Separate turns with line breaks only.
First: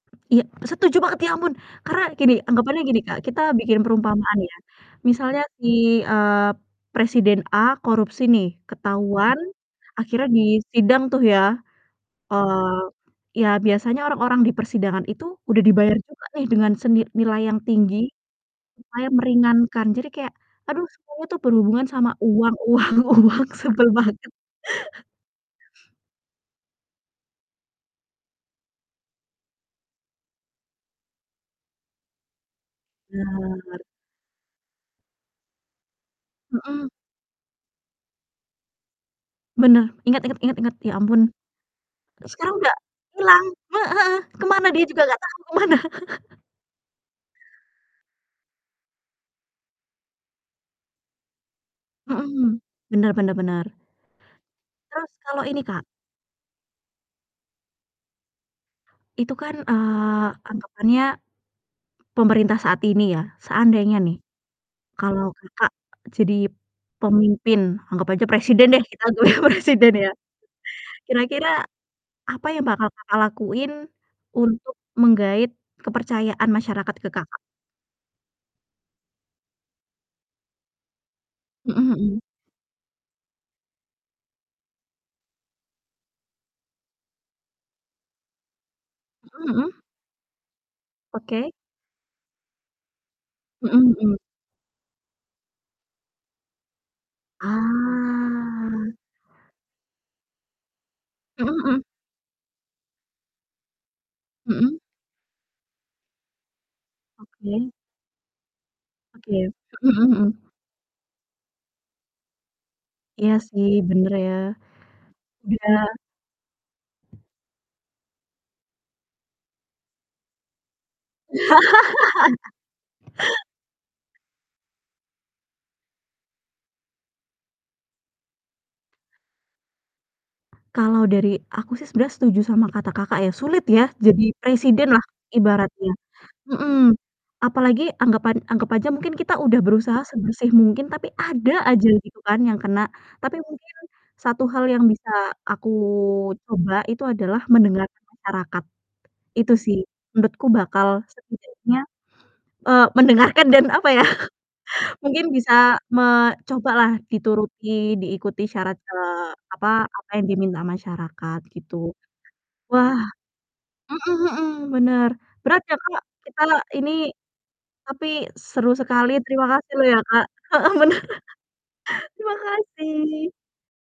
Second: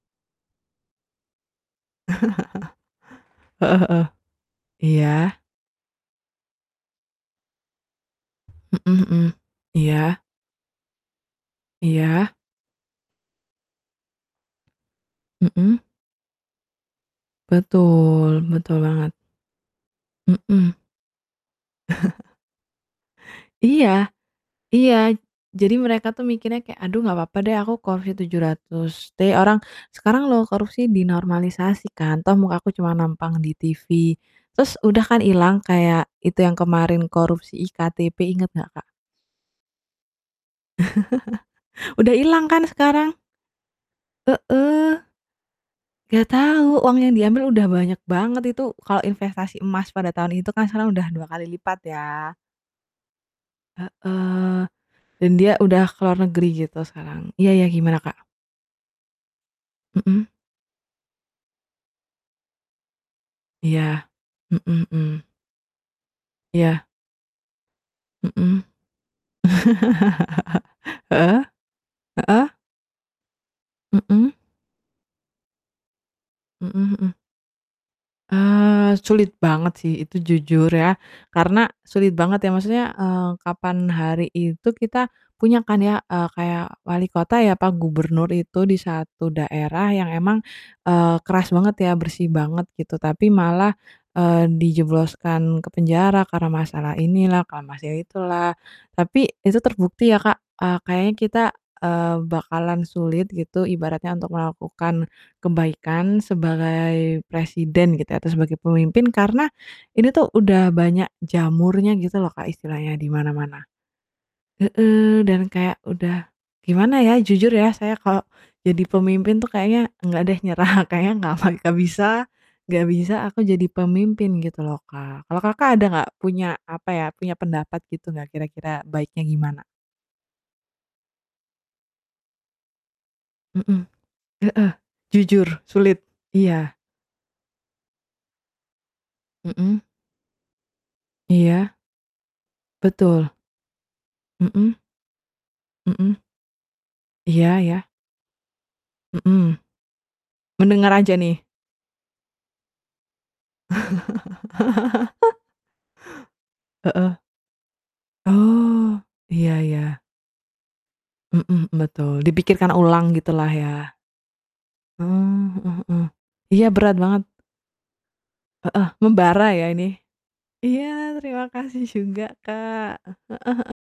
Iya, setuju banget, ya ampun! Karena gini, anggapannya gini, Kak, kita bikin
Heeh heeh,
perumpamaan ya,
iya.
misalnya si, eee, presiden A korupsi nih,
Mhm mhm,
ketahuan
iya.
akhirnya disidang tuh ya,
Iya.
eee, ya biasanya orang-orang di persidangan itu udah
Mhm.
dibayar juga nih, dengan seni nilai yang tinggi,
Betul, betul
supaya
banget.
meringankan, jadi kayak,
Mhm.
aduh, semuanya tuh berhubungan sama uang uang uang,
Iya,
sebel banget.
iya, jadi mereka tuh mikirnya kayak, "Aduh, nggak papa deh aku korupsi 700 trilyun. Orang sekarang loh korupsi dinormalisasi kan, toh muka aku cuma nampang di
Benar.
TV, terus udah kan ilang," kayak itu yang
Mhm.
kemarin korupsi e-KTP inget gak, Kak?
Benar, ingat ingat ingat ingat! Ya ampun,
Udah ilang
sekarang
kan
udah
sekarang?
hilang, heeh heeh, kemana dia
Heeh.
juga gak tahu, kemana?
Nggak tahu, uang yang diambil udah banyak banget itu, kalau investasi emas pada tahun itu kan sekarang udah 2 kali lipat, ya.
Mhm, bener bener bener.
Heeh,
Terus
dan
kalau
dia
ini, Kak
udah ke luar negeri gitu sekarang. Iya iya, gimana, Kak?
itu kan, eee,
Mhm.
anggapannya pemerintah saat ini ya, seandainya
Iya,
nih,
mhm mhm.
kalau Kakak jadi
Iya.
pemimpin, anggap aja
Mhm.
presiden deh, kita anggap aja presiden ya,
Heeh,
kira-kira apa
heeh?
yang bakal Kakak lakuin
Mhm?
untuk menggaet kepercayaan
Mhm
masyarakat ke
mhm.
Kakak?
Eee, sulit banget sih itu, jujur ya, karena
Mhm
sulit
mhm.
banget ya. Maksudnya, eee, kapan hari itu kita punya kan ya, eee, kayak walikota ya, apa gubernur itu di satu
Mhm mhm.
daerah yang emang, eee, keras
Oke.
banget ya, bersih banget gitu, tapi malah,
Mhm mhm.
eee, dijebloskan ke penjara, karena masalah inilah, karena masalah itulah,
Ah.
tapi itu terbukti ya, Kak, eee, kayaknya kita,
Mhm mhm.
eee, bakalan sulit gitu, ibaratnya, untuk
Mhm?
melakukan kebaikan sebagai
Oke.
presiden, gitu ya, atau sebagai pemimpin,
Oke.
karena
Mhm
ini tuh
mhm.
udah banyak jamurnya, gitu loh, Kak, istilahnya di
Iya,
mana-mana.
sih, bener ya.
Heeh, dan
Udah
kayak udah gimana ya, jujur ya, saya kalau jadi pemimpin tuh kayaknya nggak deh, nyerah, kayaknya nggak bakal bisa, nggak bisa aku jadi pemimpin, gitu loh, Kak, kalau Kakak ada nggak punya, apa ya, punya pendapat gitu nggak kira-kira baiknya gimana?
Kalau dari aku sih sebenernya setuju sama kata Kakak ya, sulit ya,
Mhm,
jadi
heeh,
presiden lah
jujur,
ibaratnya,
sulit, iya.
mhm. Apalagi anggapan anggap aja mungkin kita udah
Mhm.
berusaha sebersih mungkin, tapi ada
Iya.
aja gitu kan yang kena.
Betul.
Tapi mungkin satu hal
Mhm.
yang bisa aku
Mhm.
coba itu adalah
Iya iya.
mendengarkan masyarakat. Itu
Mhm.
sih, menurutku bakal
Mendengar aja nih.
setidaknya eee, mendengarkan dan, apa ya, mungkin bisa me coba lah
Heeh.
dituruti, diikuti syarat,
Oh,
eee,
iya
apa
iya.
apa yang diminta masyarakat
Mhm mhm,
gitu.
betul. Dipikirkan
Wah,
ulang gitulah ya.
mhm mhm, bener,
Mmm,
berat ya,
mhm
Kak,
mhm,
kita
iya,
ini,
berat banget.
tapi seru
Heeh,
sekali, terima
membara ya
kasih loh
ini.
ya, Kak. Heeh,
Iya,
bener,
terima kasih juga,
terima
Kak, heeh
kasih.
heeh.